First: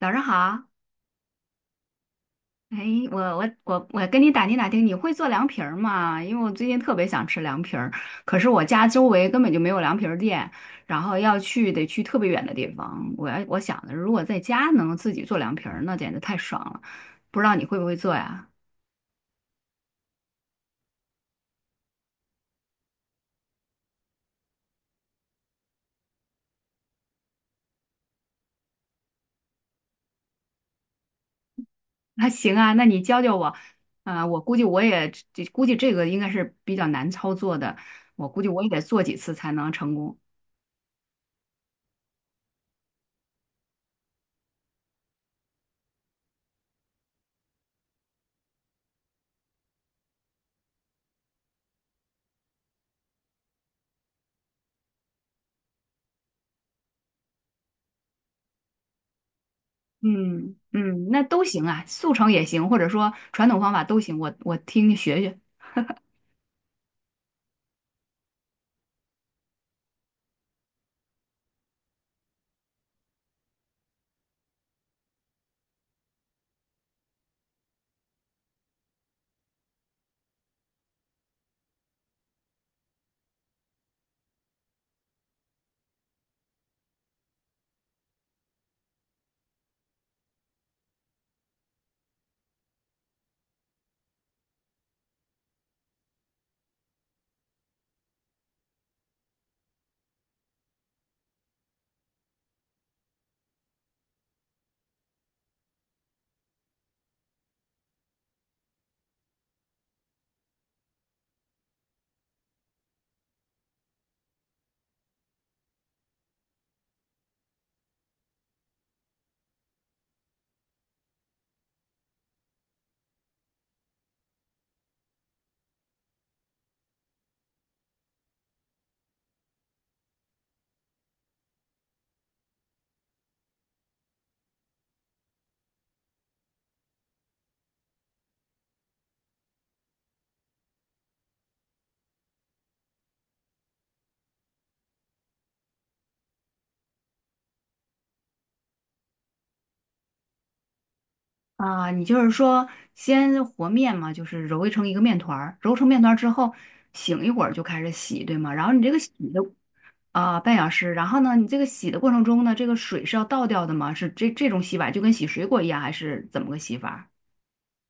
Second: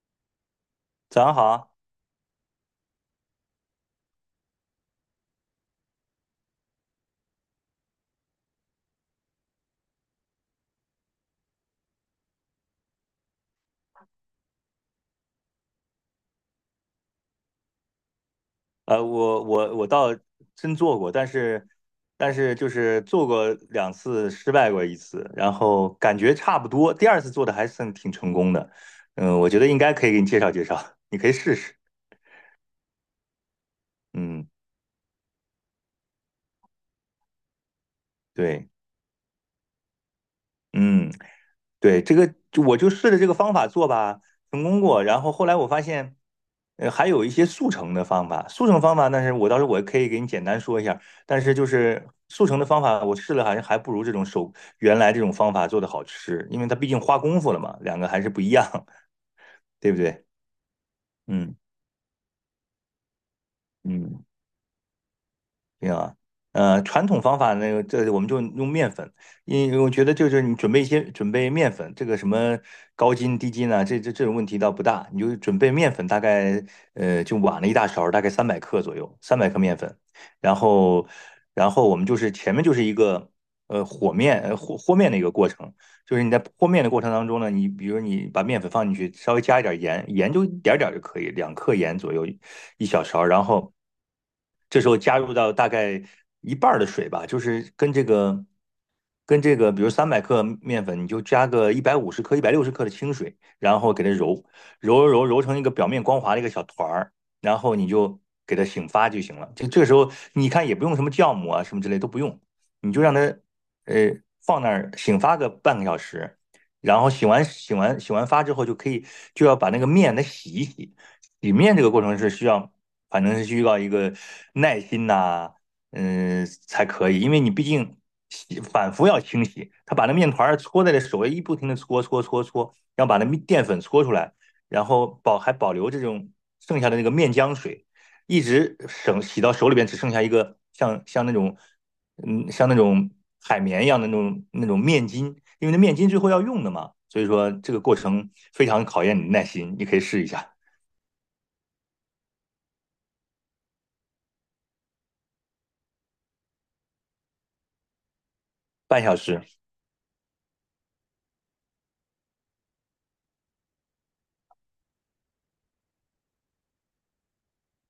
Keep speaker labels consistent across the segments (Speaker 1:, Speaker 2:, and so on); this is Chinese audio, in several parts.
Speaker 1: 早上好，
Speaker 2: 早上好啊，
Speaker 1: 哎，我跟你打听打听，你会做凉皮儿吗？因为我最近特别想吃凉皮儿，可是我家周围根本就没有凉皮儿店，然后要去得去特别远的地方。我想的，如果在家能自己做凉皮儿，那简直太爽了。不知道你会不会做呀？
Speaker 2: 我倒真做过，但是就是做过2次，失败过一次，然后感觉差不多，第二次做的还算挺成功的，嗯，我觉得应该可以给你介绍介绍，你可以试试，
Speaker 1: 那行啊，那你教教我。
Speaker 2: 嗯，
Speaker 1: 估计这个应该是比较难操作的，我估计我也
Speaker 2: 对，
Speaker 1: 得做几次才能成功。
Speaker 2: 嗯。对，这个我就试着这个方法做吧，成功过。然后后来我发现，还有一些速成的方法。速成方法，但是我到时候我可以给你简单说一下。但是就是速成的方法，我试了好像还不如这种手原来这种方法做的好吃，因为它毕竟花功夫了嘛，两个还是不一样，对不对？
Speaker 1: 嗯嗯，那都
Speaker 2: 嗯
Speaker 1: 行啊，速成也行，或者说传统方法都行，
Speaker 2: 嗯。
Speaker 1: 我听听学学
Speaker 2: 对啊，传统方法那个，这我们就用面粉，因为我觉得就是你准备面粉，这个什么高筋低筋啊，这种问题倒不大，你就准备面粉，大概就碗了一大勺，大概三百克左右，三百克面粉，然后然后我们就是前面就是一个和面的一个过程，就是你在和面的过程当中呢，你比如你把面粉放进去，稍微加一点盐，盐就一点儿点儿就可以，2克盐左右，一小勺，然后这时候加入到大概一半儿的水吧，就是跟这个，比如三百克面粉，你就加个150克、160克的清水，然后给它揉成一个表面光滑的一个小团儿，然后你就给它醒发就行了。这个时候你看也不用什么酵母啊什么之类都不用，你就让它呃放那儿醒发个半个小时。然后醒完发之后，就可以就要把那个面它洗一洗，洗面这个过程是需要，反正是需要一个耐心呐、才可以，因为你毕竟反复要清洗，他把那面团搓在这手里一不停的搓搓搓搓，然后把那面淀粉搓出来，然后保留这种剩下的那个面浆水，一直省洗到手里边只剩下一个像那种海绵一样的那种面筋，因为那面筋最后要用的嘛，所以说这个过程非常考验你的耐心，你可以试一下
Speaker 1: 啊。你就是说，先和面嘛，就是揉成一个面团儿，揉成面团儿之后，醒一会儿就开始洗，对吗？然后你这个
Speaker 2: 半
Speaker 1: 洗
Speaker 2: 小
Speaker 1: 的
Speaker 2: 时。
Speaker 1: 啊、半小时，然后呢，你这个洗的过程中呢，这个水是要倒掉的吗？是这种洗法就跟洗水果一样，还是怎么个洗法？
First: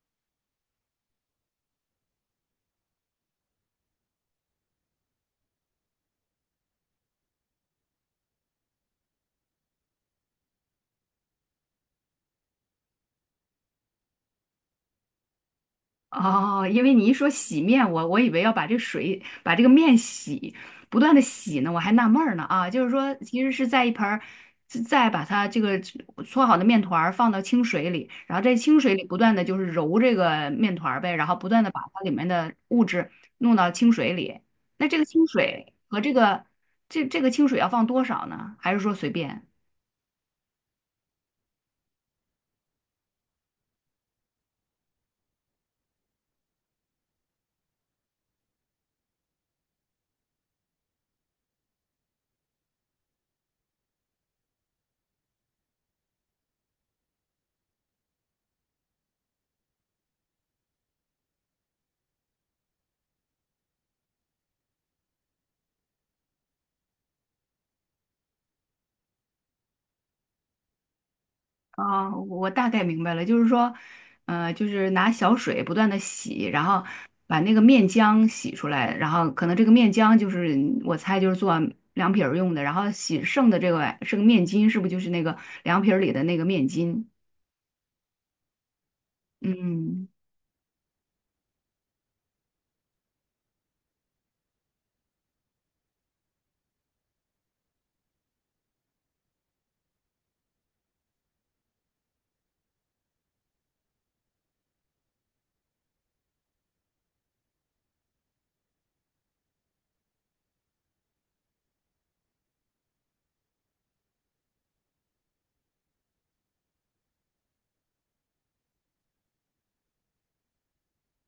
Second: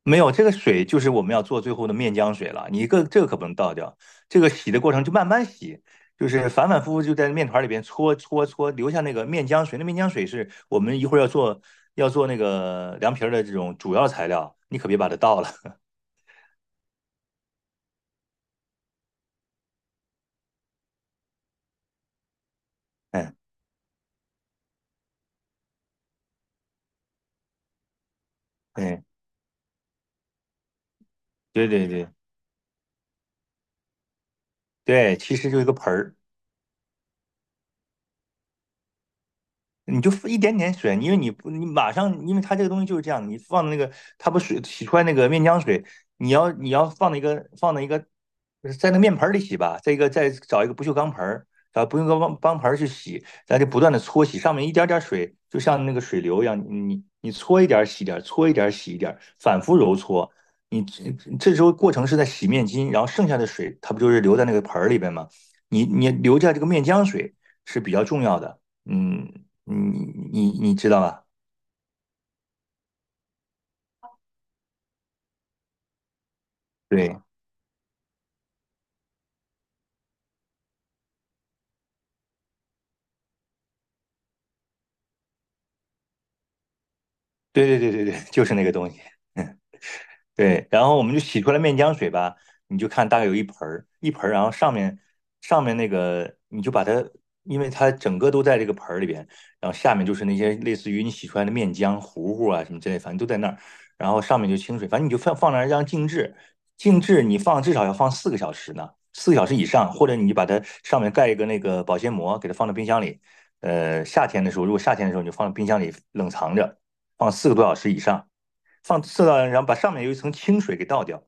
Speaker 2: 没有，这个水就是我们要做最后的面浆水了。你一个这个可不能倒掉，这个洗的过程就慢慢洗，就是反反复复就在面团里边搓搓搓，留下那个面浆水。那面浆水是我们一会儿要做那个凉皮儿的这种主要材料，你可别把它倒了。
Speaker 1: 哦，因为你一说洗面，我以为要把这水把这个面洗，不断的洗呢，我还纳闷儿呢啊，就是说
Speaker 2: 嗯，
Speaker 1: 其实是在一盆儿，是再把它这个搓好的面团儿放到清水里，然后在清水里
Speaker 2: 对
Speaker 1: 不断的就是揉这个面团儿呗，然后不断
Speaker 2: 对
Speaker 1: 的把
Speaker 2: 对
Speaker 1: 它
Speaker 2: 对
Speaker 1: 里面的物质弄到清水里。那这个
Speaker 2: 对，
Speaker 1: 清
Speaker 2: 其实就一
Speaker 1: 水
Speaker 2: 个盆
Speaker 1: 和这
Speaker 2: 儿，
Speaker 1: 个这这个清水要放多少呢？还是说随便？
Speaker 2: 你就一点点水，因为你不你马上，因为它这个东西就是这样，你放的那个它不水洗出来那个面浆水，你要放那一个在那个面盆儿里洗吧，再一个再找一个不锈钢盆儿，找不锈钢盆儿去洗，咱就不断的搓洗，上面一点点水，就像那个水流一样，你搓一点儿洗一点儿，搓一点儿洗一点儿，反复揉搓。你这时候过程是在洗面巾，然后剩下的水它不就是留在那个盆儿里边吗？你留下这个面浆水是比较重要的。嗯，你你知道吧？
Speaker 1: 啊，我大概明白了，就是说，就是拿小水不断的洗，然后
Speaker 2: 对啊
Speaker 1: 把那个面浆洗出来，然后可能这个面浆就是我猜就是做凉皮儿用的，然后洗剩的这个剩个面筋，是不是就是那个凉皮儿里的那个面筋？
Speaker 2: 对对对对对，就是那个东西。
Speaker 1: 嗯，
Speaker 2: 对，然后我们就洗出来面浆水吧，你就看大概有一盆儿，一盆儿，然后上面那个你就把它，因为它整个都在这个盆儿里边，然后下面就是那些类似于你洗出来的面浆糊糊啊什么之类，反正都在那儿，然后上面就清水，反正你就放那儿让静置，静置你放至少要放四个小时呢，四个小时以上，或者你就把它上面盖一个那个保鲜膜，给它放到冰箱里，夏天的时候，如果夏天的时候你就放到冰箱里冷藏着，放4个多小时以上。放射到，然后把上面有一层清水给倒掉，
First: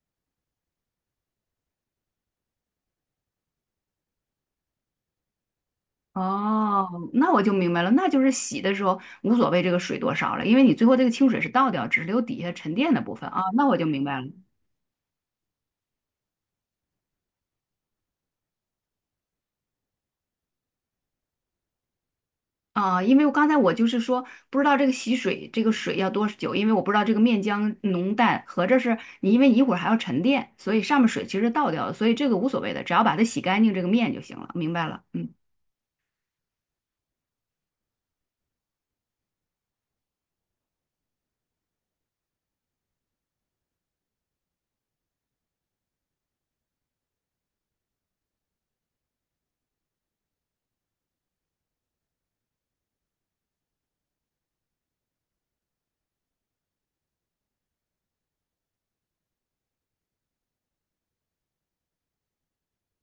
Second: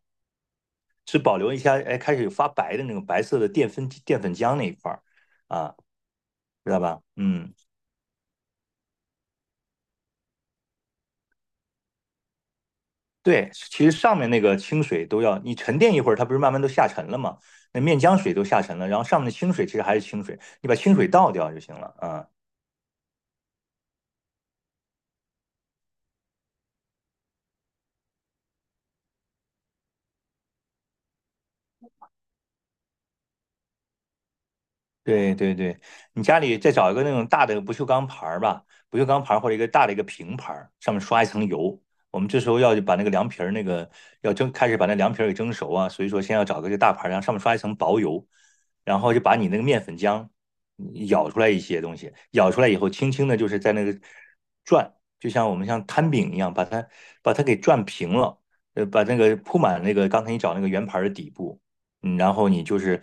Speaker 2: 只保留一下，哎，开始有发白的那种白色的淀粉浆那一块儿啊，知道
Speaker 1: 哦，
Speaker 2: 吧？
Speaker 1: 那我就
Speaker 2: 嗯，
Speaker 1: 明白了，那就是洗的时候无所谓这个水多少了，因为你最后这个清水是倒掉，只是留底下沉淀的部分啊，
Speaker 2: 对，
Speaker 1: 那我就
Speaker 2: 其实
Speaker 1: 明
Speaker 2: 上
Speaker 1: 白了。
Speaker 2: 面那个清水都要你沉淀一会儿，它不是慢慢都下沉了吗？那面浆水都下沉了，然后上面的清水其实还是清水，你把清水倒掉就行了啊。
Speaker 1: 啊，因为我刚才就是说不知道这个洗水这个水要多久，因为我不知道这个面浆浓淡，合着是你因为一会儿还要沉淀，所以上面水其实倒掉了，所以这个无所谓的，只要把它洗干净这个面就行了，明白了，嗯。
Speaker 2: 对对对，你家里再找一个那种大的不锈钢盘儿吧，不锈钢盘儿或者一个大的一个平盘儿，上面刷一层油。我们这时候要把那个凉皮儿那个要蒸，开始把那凉皮儿给蒸熟啊，所以说先要找个这大盘儿，然后上面刷一层薄油，然后就把你那个面粉浆舀出来一些东西，舀出来以后，轻轻的就是在那个转，就像我们像摊饼一样，把它给转平了，把那个铺满那个刚才你找那个圆盘儿的底部。嗯，然后你就是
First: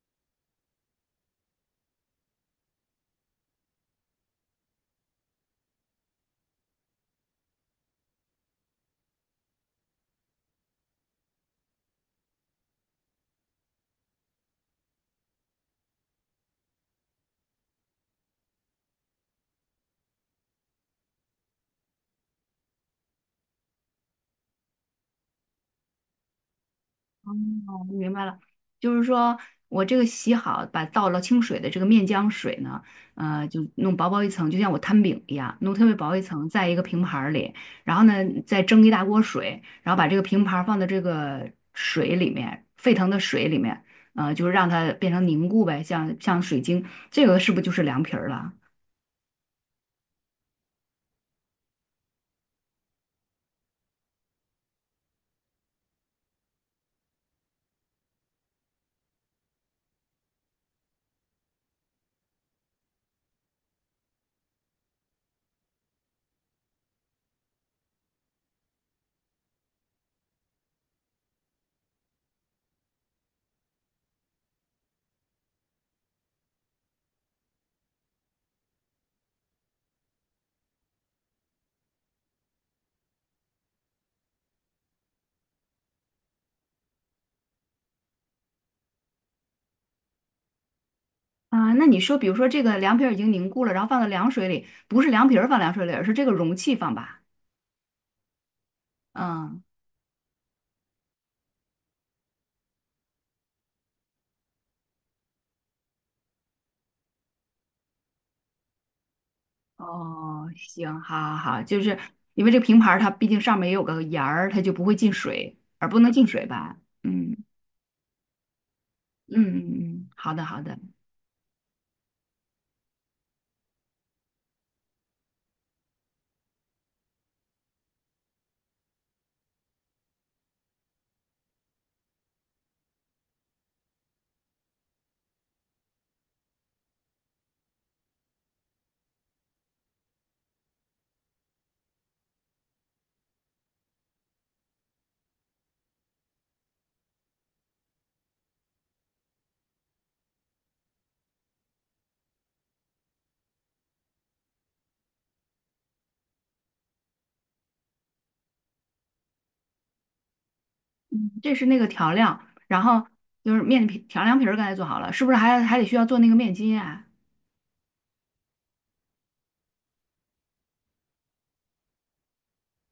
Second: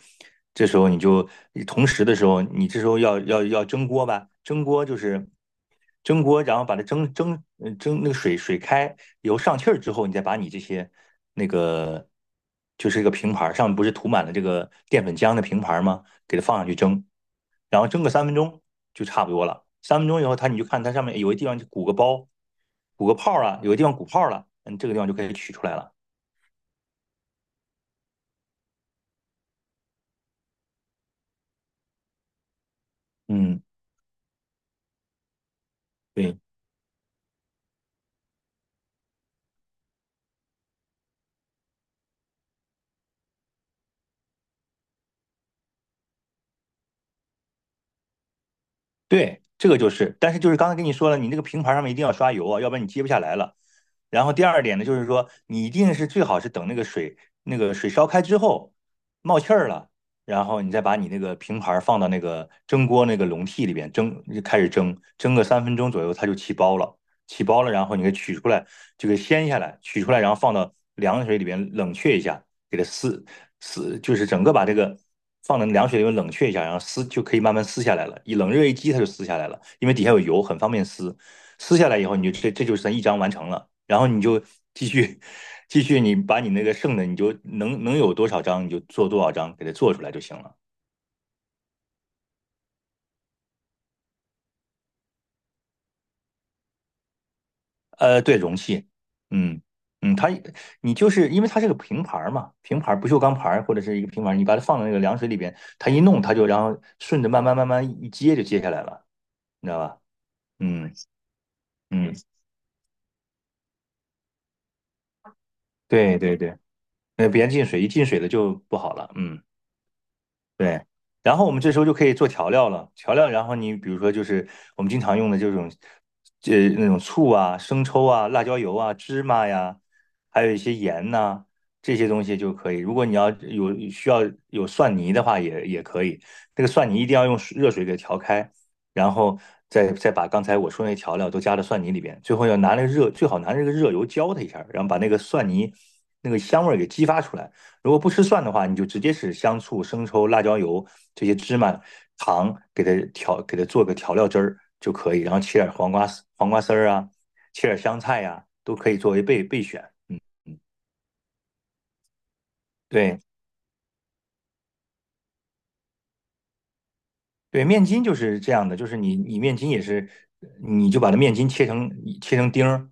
Speaker 2: 这时候你就同时的时候，你这时候要蒸锅吧？蒸锅就是蒸锅，然后把它蒸那个水开油上气儿之后，你再把你这些那个就是一个平盘儿上面不是涂满了这个淀粉浆的平盘儿吗？给它放上去蒸，然后蒸个三分钟就差不多了。三分钟以后，它你就看它上面有个地方就鼓个包，鼓个泡儿了，有个地方鼓泡儿了，嗯，这个地方就可以取出来了。
Speaker 1: 明白了，就是说我这个洗好，把倒了清水的这个面浆水呢，就
Speaker 2: 嗯，
Speaker 1: 弄薄薄一层，就像我摊饼一样，弄特别薄一
Speaker 2: 对。
Speaker 1: 层，在一个平盘儿里，然后呢，再蒸一大锅水，然后把这个平盘儿放到这个水里面，沸腾的水里面，就是让它变成凝固呗，像水晶，这个是不是就是凉皮儿了？
Speaker 2: 对，这个就是，但是就是刚才跟你说了，你那个平盘上面一定要刷油啊，要不然你接不下来了。然后第二点呢，就是说你一定是最好是等那个水烧开之后冒气儿了，然后你再把你那个平盘放到那个蒸锅那个笼屉里边蒸，就开始蒸，蒸个三分钟左右，它就起包了。起包了，然后你给取出来，就给掀下来，取出来，然后放到凉水里边冷却一下，给它撕撕，就是整个把这个放到凉水里面冷却一下，然后撕就可以慢慢撕下来了。一冷热一激，它就撕下来了，因为底下有油，很方便撕。撕下来以后，你就这就算一张完成了，然后你就继续继续，你把你那个剩的，你就能有多少张你就做多少张，给它做出来就行了。
Speaker 1: 啊，那你说，比如说这个凉皮儿已经凝固了，然后放到凉水里，不是凉皮儿放凉水里，而是这个容器放吧？
Speaker 2: 对，容器，
Speaker 1: 嗯。
Speaker 2: 嗯嗯，它你就是因为它是个平盘儿嘛，平盘儿不锈钢盘儿或者是一个平盘儿，你把它放到那个凉水里边，它一弄它就然后顺着慢慢一接就接下来了，你知道吧？
Speaker 1: 哦，
Speaker 2: 嗯
Speaker 1: 行，好好好，就是
Speaker 2: 嗯，
Speaker 1: 因为这个平盘儿它毕竟上面也有个沿儿，它就不会进水，而不能
Speaker 2: 对
Speaker 1: 进
Speaker 2: 对
Speaker 1: 水
Speaker 2: 对，
Speaker 1: 吧？
Speaker 2: 那
Speaker 1: 嗯
Speaker 2: 别进水，一进水了就不好了，
Speaker 1: 嗯
Speaker 2: 嗯。
Speaker 1: 嗯嗯，好的好的，
Speaker 2: 对，然后我们这时候就可以做调料了。调料，然后你比如说就是我们经常用的这种，那种醋啊、生抽啊、辣椒油啊、芝麻呀，还有一些盐呐、这些东西就可以。如果你要有需要有蒜泥的话也可以。那个蒜泥一定要用水热水给调开，然后再把刚才我说那调料都加到蒜泥里边。最后要拿那个热，最好拿那个热油浇它一下，然后把那个蒜泥那个香味儿给激发出来。如果不吃蒜的话，你就直接是香醋、生抽、辣椒油这些芝麻、糖给它调，给它做个调料汁儿就可以，然后切点黄瓜丝、黄瓜丝儿啊，切点香菜呀、啊都可以作为备选。嗯嗯，
Speaker 1: 嗯，这是那个调料，然后
Speaker 2: 对。
Speaker 1: 就是面皮调凉皮儿刚才做好了，是不是还得需要做那个面筋啊？
Speaker 2: 对，面筋就是这样的，就是你面筋也是，你就把它面筋切成丁儿，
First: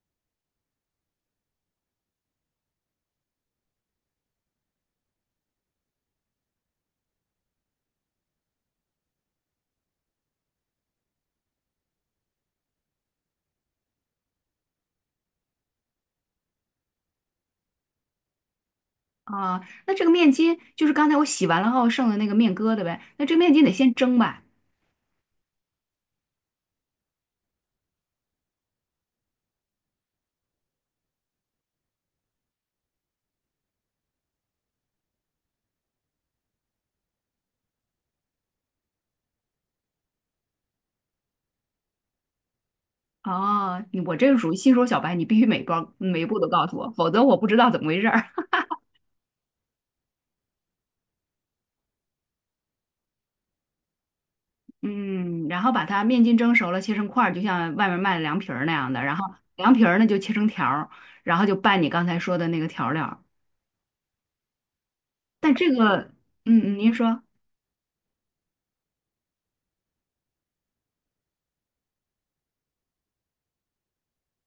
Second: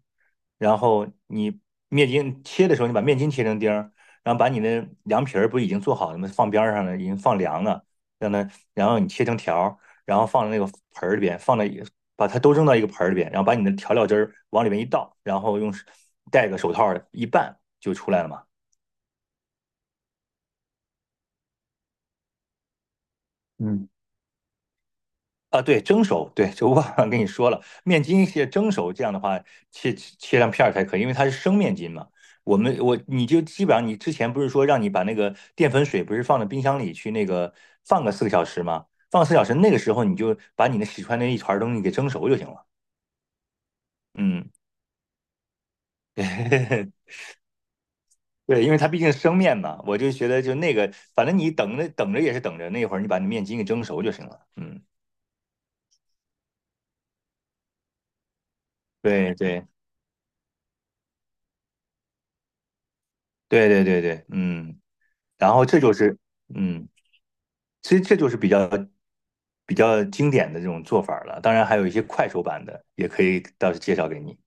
Speaker 2: 然后你面筋切的时候，你把面筋切成丁儿，然后把你的凉皮儿不已经做好了吗？放边儿上了，已经放凉了，让它，然后你切成条儿，然后放在那个盆儿里边，放在把它都扔到一个盆儿里边，然后把你的调料汁儿往里面一倒，然后用戴个手套儿一拌就出来了嘛。
Speaker 1: 啊，那这个面筋就是刚才我洗完了后剩的那个面疙瘩呗，那这面筋得
Speaker 2: 嗯。
Speaker 1: 先蒸吧？
Speaker 2: 啊，对，蒸熟，对，就忘了跟你说了，面筋是蒸熟，这样的话切成片儿才可以，因为它是生面筋嘛。我们我你就基本上你之前不是说让你把那个淀粉水不是放到冰箱里去那个放个4个小时吗？放4小时，那个时候你就把你那洗出来那一团儿东西给蒸熟就行了。
Speaker 1: 哦，你我这个
Speaker 2: 嗯，
Speaker 1: 属于新手小白，你必须每一步都告诉我，否 则我不知道怎么回事儿。
Speaker 2: 对，因为它毕竟是生面嘛，我就觉得就那个，反正你等着等着也是等着，那会儿你把那面筋给蒸熟就行了。嗯，
Speaker 1: 嗯，然后把它面筋蒸熟了，切成块儿，就像外面卖的凉皮儿那样的。然
Speaker 2: 对
Speaker 1: 后
Speaker 2: 对
Speaker 1: 凉皮儿呢就切成条儿，然后就拌你刚才说的那个调料儿
Speaker 2: 对对对对，嗯。
Speaker 1: 但
Speaker 2: 然后
Speaker 1: 这
Speaker 2: 这就
Speaker 1: 个，
Speaker 2: 是
Speaker 1: 嗯嗯，
Speaker 2: 嗯。
Speaker 1: 您说，
Speaker 2: 其实这就是比较经典的这种做法儿了。当然，还有一些快手版的，也可以到时介绍给你。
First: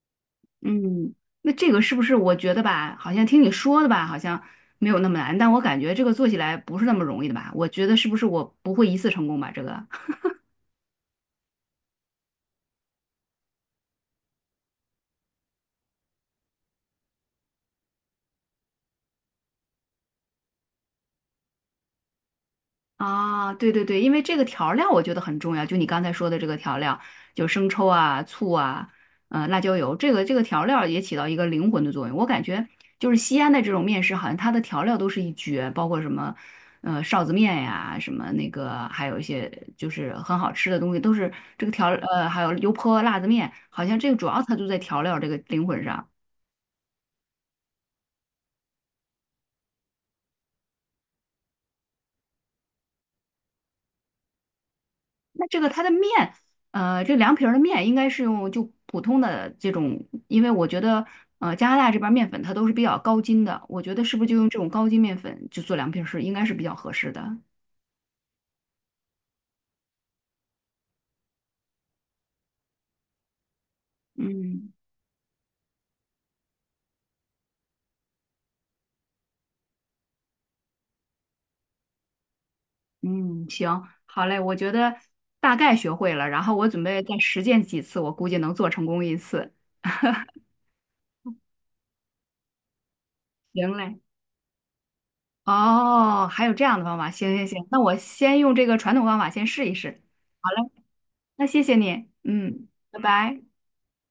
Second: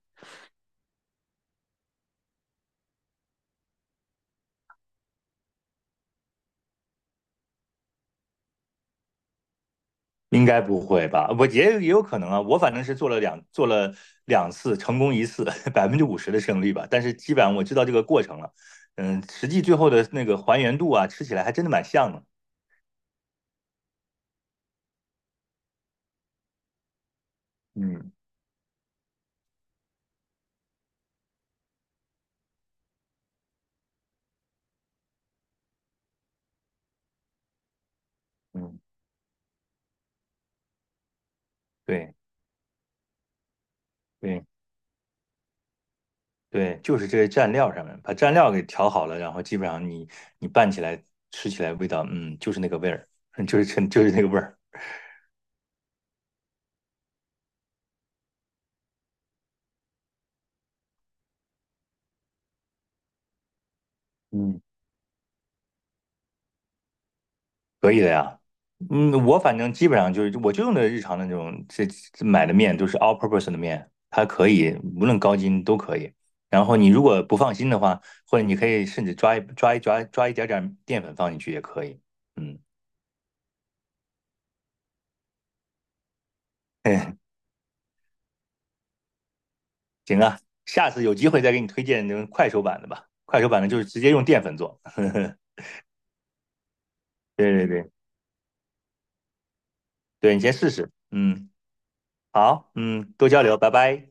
Speaker 1: 嗯，那这个是不是我觉得吧，好像听你说的吧，好像没有那么难，但我感觉这个做起来不是那么容易的吧？我觉得是不是我不会一次成功吧？这个，
Speaker 2: 应该不会吧？我也有可能啊。我反正是做了两次，成功一次，50%的胜率吧。但是基本上我知道这个过程了。嗯，实际最后的那个还原度啊，吃起来还真的蛮像的。
Speaker 1: 啊，对对对，因为这个调料我觉得很重要，就你刚才说的这个调料，就生抽
Speaker 2: 嗯
Speaker 1: 啊、醋啊、辣椒油，这个调料也起到一个灵魂的作用。我感觉就是西安的这种面食，好像它的调料都是一绝，包括什么臊子面呀、什么那
Speaker 2: 嗯，
Speaker 1: 个，还有一些就是很好吃的东西，都是这个调
Speaker 2: 对
Speaker 1: 呃还有油泼辣子面，好像这个主要
Speaker 2: 对。
Speaker 1: 它就在调料这个灵魂上。
Speaker 2: 对，就是这些蘸料上面，把蘸料给调好了，然后基本上你拌起来吃起来味道，嗯，就是那个味儿，就是那个味儿
Speaker 1: 那这个它的面，这凉皮儿的面应该是用就普通的这种，因为我觉得，加拿大这边儿面粉它都是比较高筋的，我觉得是不是 就用这
Speaker 2: 嗯，
Speaker 1: 种高筋面粉就做凉皮儿是应该是比较合适的。
Speaker 2: 可以的呀。嗯，我反正基本上就是，我就用的日常的那种这买的面都是 all purpose 的面，它可
Speaker 1: 嗯
Speaker 2: 以无论高筋都可以。然后你如果不放心的话，或者你可以甚至抓一点点淀粉放进去也可以。嗯，
Speaker 1: 嗯，行，好嘞，我觉得大概学会了，然后我准备
Speaker 2: 哎，
Speaker 1: 再实践几次，我估计能做成功一次。
Speaker 2: 行啊，下次有机会再给你推荐那种快手版的吧，快手版的
Speaker 1: 行
Speaker 2: 就是
Speaker 1: 嘞，
Speaker 2: 直接用淀粉做。
Speaker 1: 哦，还有这样的方法，行行
Speaker 2: 对
Speaker 1: 行，
Speaker 2: 对
Speaker 1: 那
Speaker 2: 对
Speaker 1: 我先用这个传统方法先试一试。
Speaker 2: 对，你
Speaker 1: 好
Speaker 2: 先试
Speaker 1: 嘞，
Speaker 2: 试。
Speaker 1: 那
Speaker 2: 嗯，
Speaker 1: 谢谢你，嗯，
Speaker 2: 好，
Speaker 1: 拜
Speaker 2: 嗯，多
Speaker 1: 拜。
Speaker 2: 交流，拜拜。